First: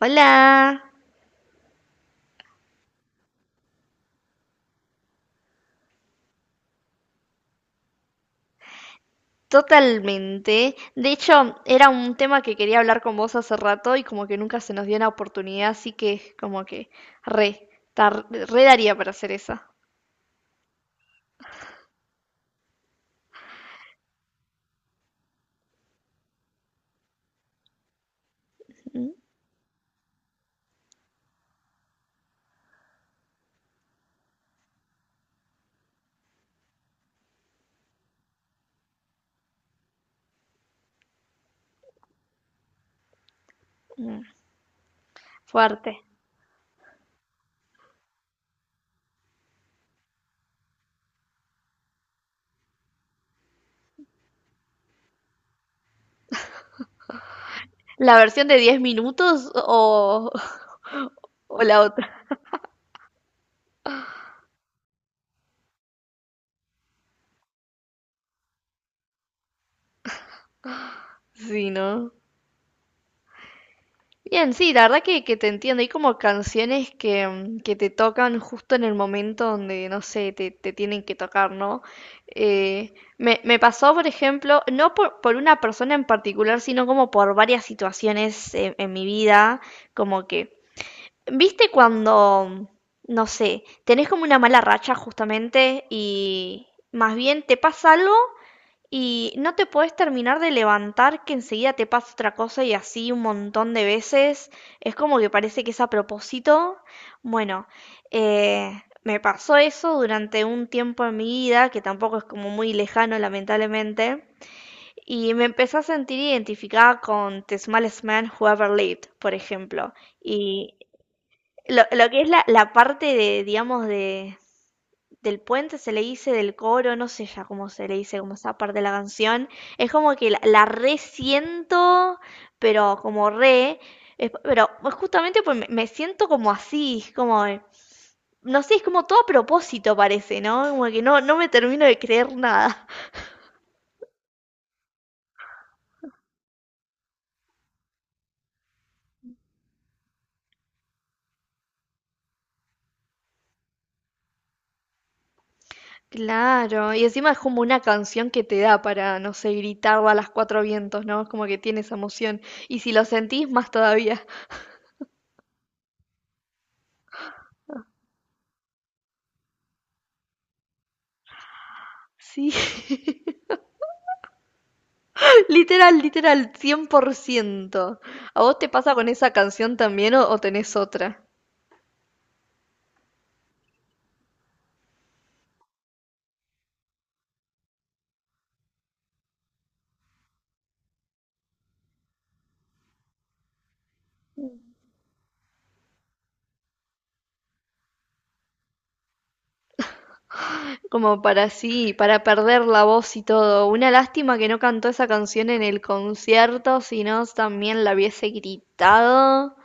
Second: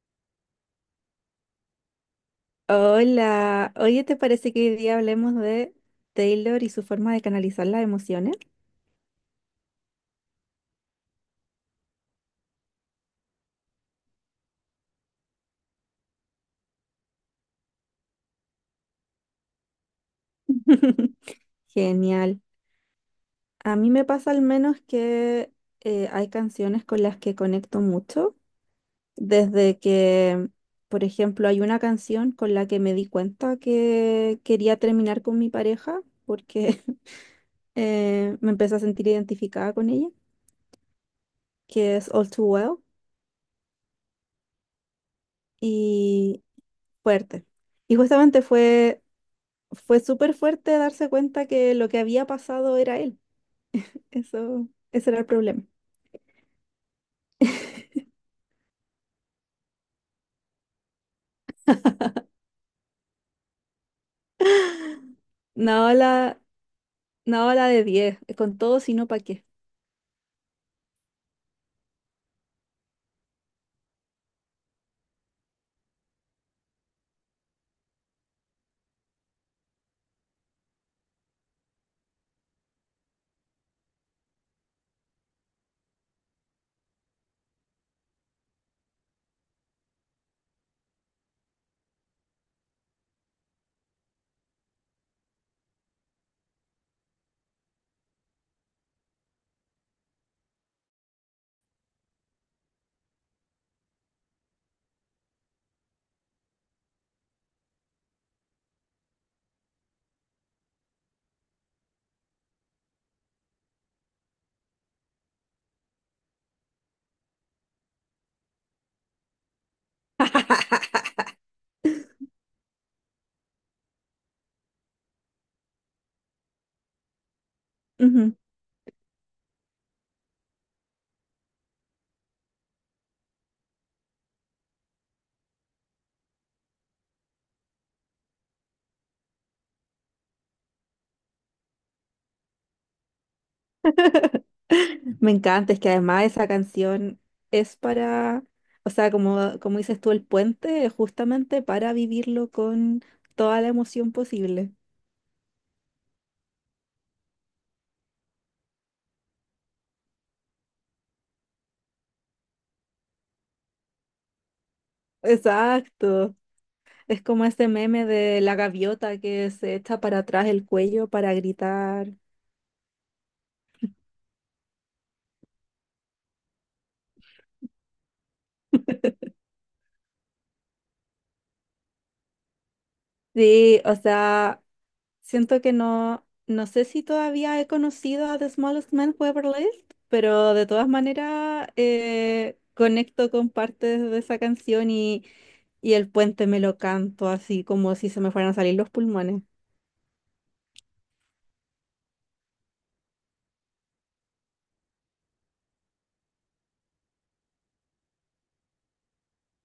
Hola, Hola, oye, ¿te parece que hoy día hablemos de Taylor y su forma de canalizar las emociones? totalmente. De hecho, era un tema que quería hablar con vos hace rato y como que nunca se nos dio la oportunidad, así que como que re, re daría para hacer esa. Genial. A mí me pasa al menos que hay canciones con las que conecto mucho, Mm, desde que, por ejemplo, hay una canción con la que me di cuenta que quería terminar con mi pareja porque me empecé a sentir identificada con ella, que es All Too Well mm. Fuerte. y Fuerte. Y justamente fue súper fuerte darse cuenta que lo que había pasado era él. Eso, ese era el problema. ¿La versión de 10 minutos o, o la otra? No la, no la de 10 con todo sino pa' qué. Sí, ¿no? Bien, sí, la verdad que te entiendo. Hay como canciones que, que te tocan justo en el momento donde, no sé, te tienen que tocar, ¿no? Eh, me me pasó, por ejemplo, no por una persona en particular, sino como por varias situaciones en mi vida, como que, ¿viste cuando, no sé, tenés como una mala racha justamente y más bien te pasa algo? Y no te podés terminar de levantar que enseguida te pasa otra cosa y así un montón de veces. Es como que parece que es a propósito. Bueno, me pasó eso durante un tiempo en mi vida, que tampoco es como muy lejano, lamentablemente. Y me empecé a sentir identificada con The Smallest Man Who Ever Lived, por ejemplo. Y lo que es la parte de, digamos, de, del puente se le dice, del coro, no sé ya cómo se le dice, como Ujú. esa parte de la canción. Es como que la resiento, pero como re. es- pero Justamente pues me siento como así, es como. No sé, es como todo a propósito parece, ¿no? Como que no, no me termino de creer nada. Me encanta, es que además esa canción es para, o sea, como, como dices tú, el puente es justamente para vivirlo con toda la emoción posible. Claro, y encima es como una canción que te da para, no sé, gritarla a las cuatro vientos, ¿no? Es como que tiene esa emoción. Y si lo sentís, más todavía. Exacto. Es como ese meme de la gaviota que se echa para atrás el cuello para gritar. Sí. Literal, literal, 100 por ciento. ¿A vos te pasa con esa canción también o tenés otra? Sí, o sea, siento que no, no sé si todavía he conocido a The Smallest Man Who Ever Lived, pero de todas maneras conecto con partes de esa canción y el puente me lo canto así como si se me fueran a salir los pulmones. Como para sí, para perder la voz y todo. Una lástima que no cantó esa canción en el concierto, si no también la hubiese gritado.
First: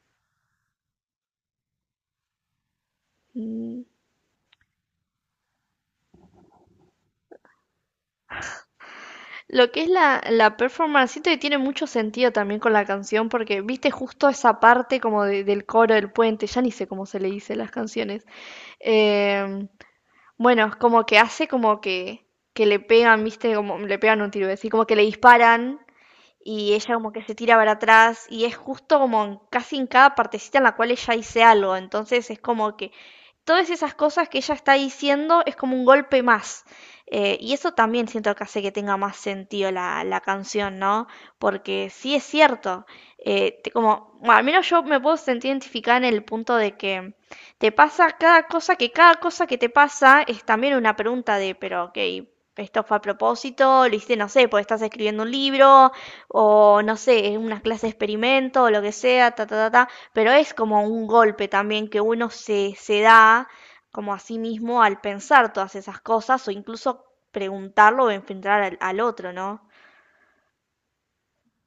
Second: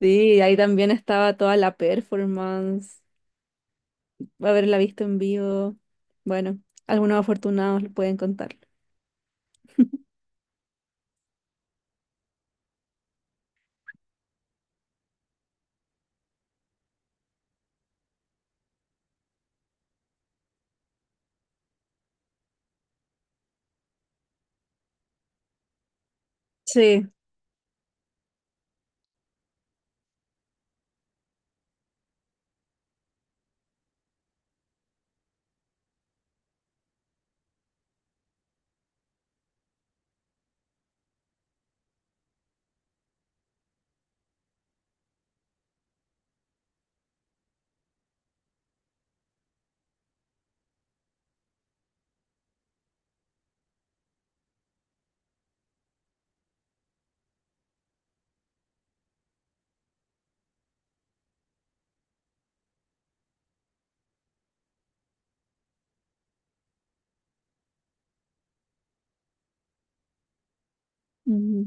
Sí, ahí también estaba toda la performance, Mm. haberla visto en vivo. Bueno, algunos afortunados lo pueden contar. Lo que es la performance, siento que tiene mucho sentido también con la canción, porque viste justo esa parte como del coro, del puente, ya ni sé cómo se le dice las canciones. Eh, Bueno, es como que hace como que le pegan, ¿viste? Como le pegan un tiro, es decir, como que le disparan y ella Sí. como que se tira para atrás y es justo como casi en cada partecita en la cual ella dice algo, entonces es como que todas esas cosas que ella está diciendo es como un golpe más. Y eso también siento que hace que tenga más sentido la canción, ¿no? Porque sí es cierto, como, bueno, al menos yo me puedo sentir identificada en el punto de que te pasa cada cosa que te pasa es también una pregunta de, pero ok, esto fue a propósito, lo hiciste, no sé, porque estás escribiendo un libro, o no sé, es una clase de experimento, o lo que sea, ta, ta, ta, ta, pero es como un golpe también que uno se da como a sí mismo al pensar todas esas cosas o incluso preguntarlo o enfrentar al otro, ¿no? Mm.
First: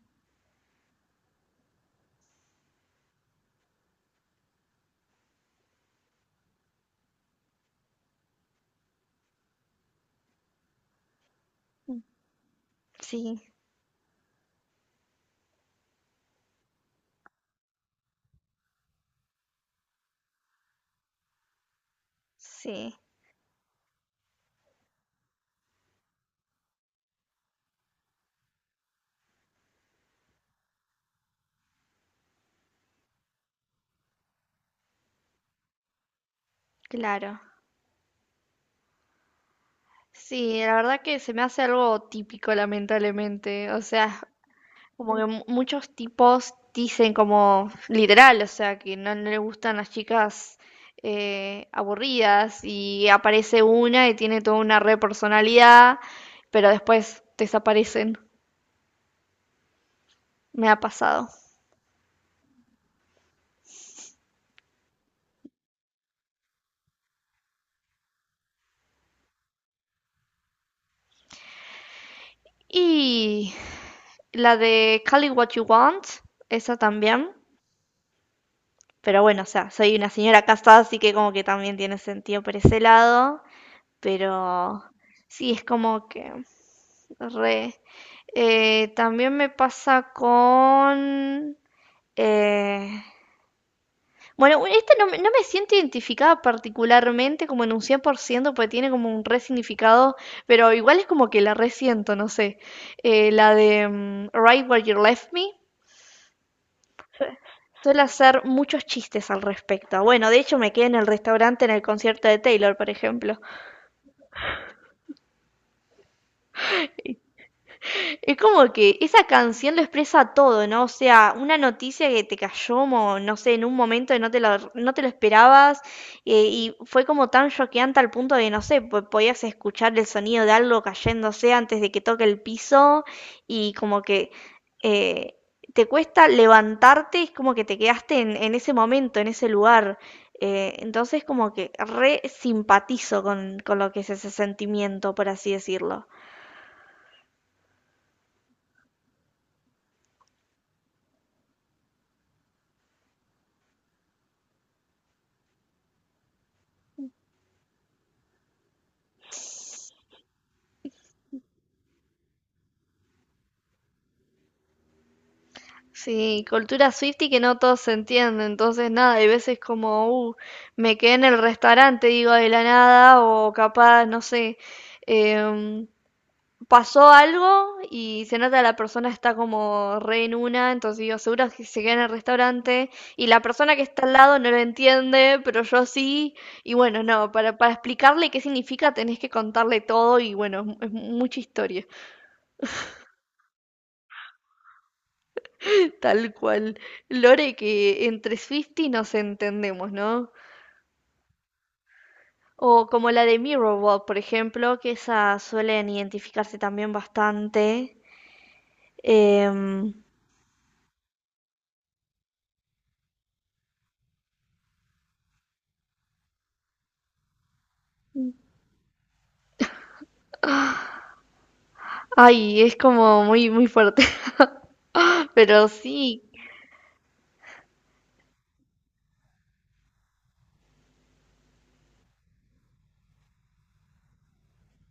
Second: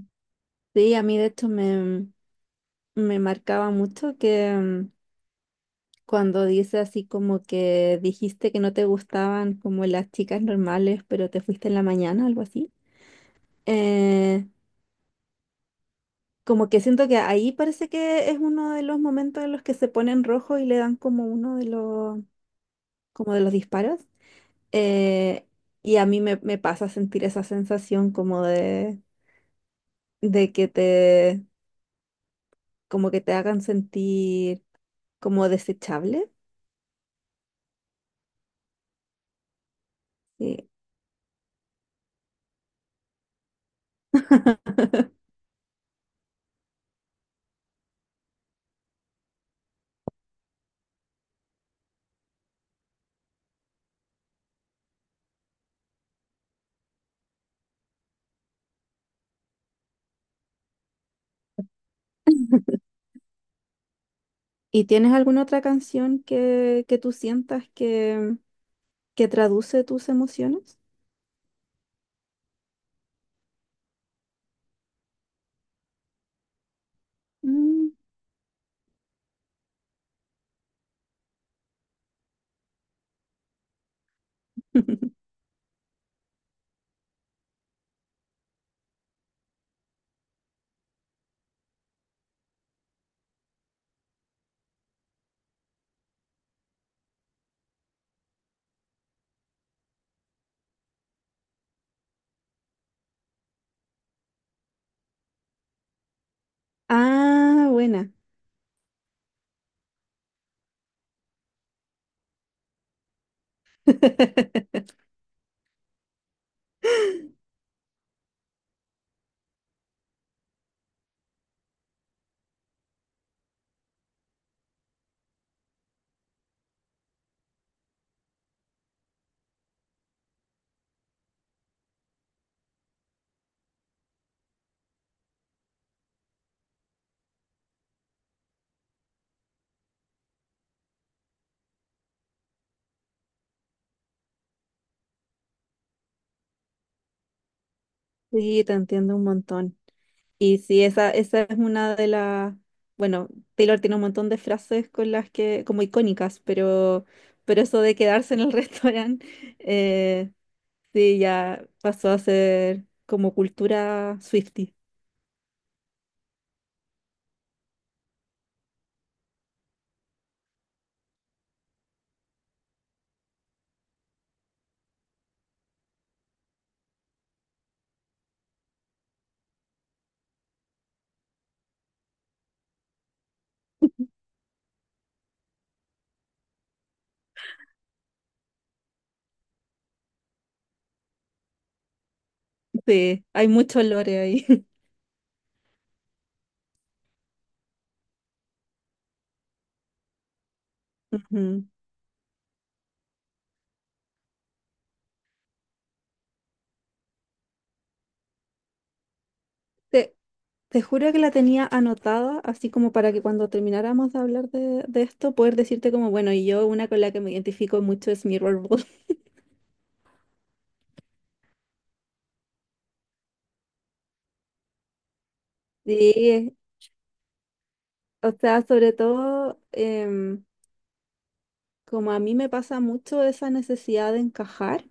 Sí, a mí de hecho me marcaba mucho que cuando dice así como que dijiste que no te gustaban como las chicas normales, pero te fuiste en la mañana, algo así. Sí, Eh, como que siento que ahí parece que es uno de los momentos en los que se ponen rojo y le dan como uno de los, sí, como de los disparos. Eh, y a mí me pasa sentir esa sensación como de que te, como que te hagan sentir como desechable. claro. Sí, Sí. la verdad que se me hace algo típico, lamentablemente. O sea, como que muchos tipos dicen como literal, o sea, que no, no les gustan las chicas aburridas, y aparece una y tiene toda una re personalidad, pero después desaparecen. Me ha pasado. ¿Y tienes alguna otra canción que tú sientas que qué traduce tus emociones? Y la de Call It What You Want, esa también. Mm. Pero bueno, o sea, soy una señora casada, así que como que también tiene sentido por ese lado. Pero sí, es como que re. También me pasa con. eh, Bueno, bueno, esta no, me no me siento identificada particularmente como en un 100 por ciento, porque tiene como un re significado, pero igual es como que la resiento, no sé. La de Right Where You Left Me. Ah, Suele buena. hacer muchos chistes al respecto. Bueno, de hecho me quedé en el restaurante en el concierto de Taylor, por ejemplo. Es como que esa canción lo expresa todo, ¿no? O sea, una noticia que te cayó, no sé, en un momento que no te lo, no te lo esperabas, y fue como tan choqueante al punto de, no sé, podías escuchar el sonido de algo cayéndose antes de que toque el piso, y como que eh, te cuesta levantarte, es como que te quedaste en ese momento, en ese lugar. Entonces como que re simpatizo con lo que es ese sentimiento, por así decirlo. Sí, te entiendo un montón. Y sí, esa es una de las, bueno, Taylor tiene un montón de frases con las que, como icónicas, pero eso de quedarse en el restaurante, eh, sí, ya pasó a ser como cultura Swifty. Sí, cultura y que no todos se entienden, entonces nada, hay veces como, me quedé en el restaurante, digo, de la nada, o capaz, no sé, em, pasó algo y se nota la persona está como re en una, entonces digo, seguro que se queda en el restaurante, y la persona que está al lado no lo entiende, pero yo sí, y bueno, no, para explicarle qué significa tenés que contarle todo y bueno, es mucha historia. Sí, hay mucho lore ahí. Tal cual. Lore que entre Swiftie nos entendemos, ¿no? Ujú. O como la de Mirrorball por ejemplo, que esas suelen identificarse también bastante. Em, Te- Te juro que la tenía anotada, así como para que cuando termináramos de hablar de esto, poder decirte como, bueno, y yo una con la que me identifico mucho es Mirrorwood. Ay, es como muy, muy fuerte. Pero sí. Sí, o sea, sobre todo, como a mí me pasa mucho esa necesidad de encajar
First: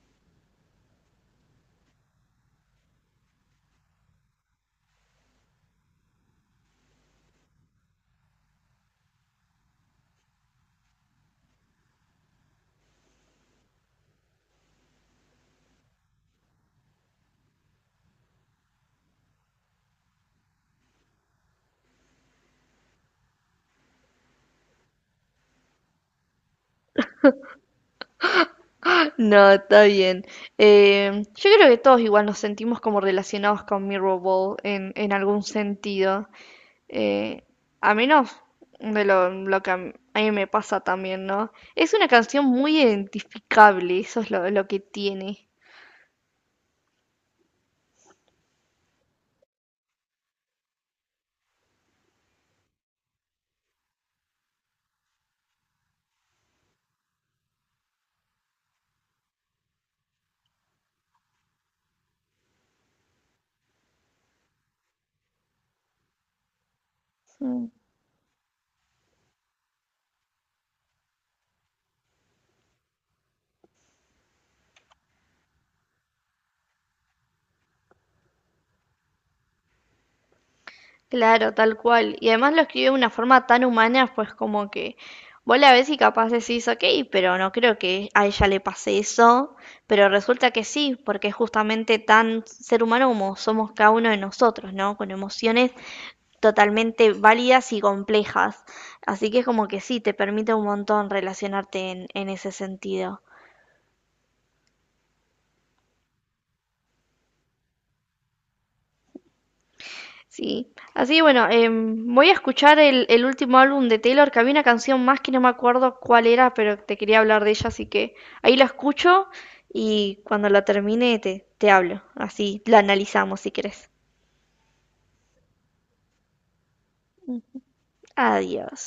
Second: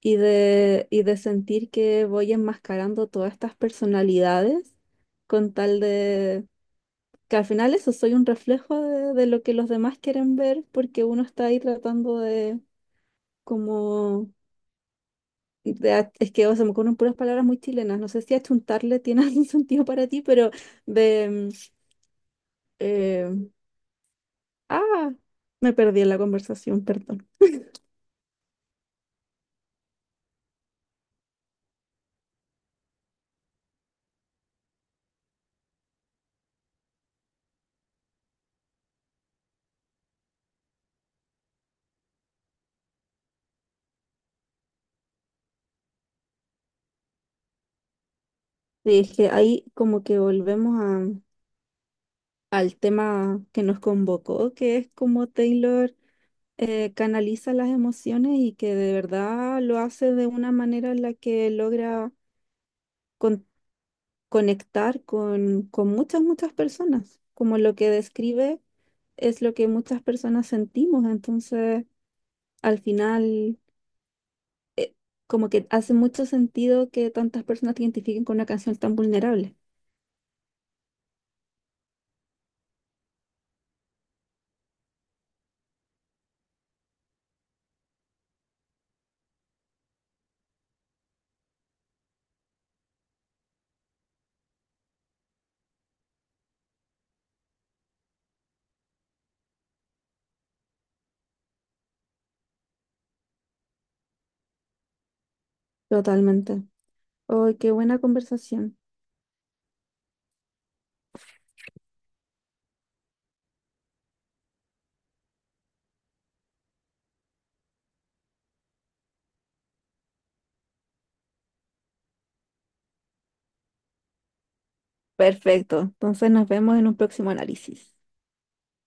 y de sentir que voy enmascarando todas estas personalidades con tal de que al final eso soy un reflejo de lo que los demás quieren ver porque uno está ahí tratando de como de es que o sea, me ocurren puras palabras muy chilenas. No sé si achuntarle tiene algún sentido para ti, pero de... eh, ah, me perdí en la conversación, perdón. No, está bien. Yo creo que todos igual nos sentimos como relacionados con Mirrorball en algún sentido. Eh, a menos de lo que a mí me pasa también, ¿no? Es una canción muy identificable, eso es lo que tiene. Sí, es que ahí como que al tema que nos convocó, que es como Taylor canaliza las emociones y que de verdad lo hace de una manera en la que logra con- conectar con muchas, muchas personas, como Mm. lo que describe es lo que muchas personas sentimos. Entonces, al final eh, como que hace mucho sentido que tantas personas te identifiquen con una canción tan vulnerable. Claro, tal cual. Y además lo escribe de una forma tan humana, pues como que vos la ves y capaz decís, ok, pero no creo que a ella le pase eso, pero resulta que sí, porque es justamente tan ser humano como somos cada uno de nosotros, ¿no? Con emociones totalmente válidas y complejas. Así que es como que sí, te permite un montón relacionarte en ese sentido. Totalmente. ¡Ay, qué buena conversación! Sí. Así que bueno, voy a escuchar el último álbum de Taylor, que había una canción más que no me acuerdo cuál era, pero te quería hablar de ella, así que ahí la escucho y cuando la termine te hablo. Así la analizamos si querés. Perfecto. Entonces nos vemos en un próximo análisis. Adiós.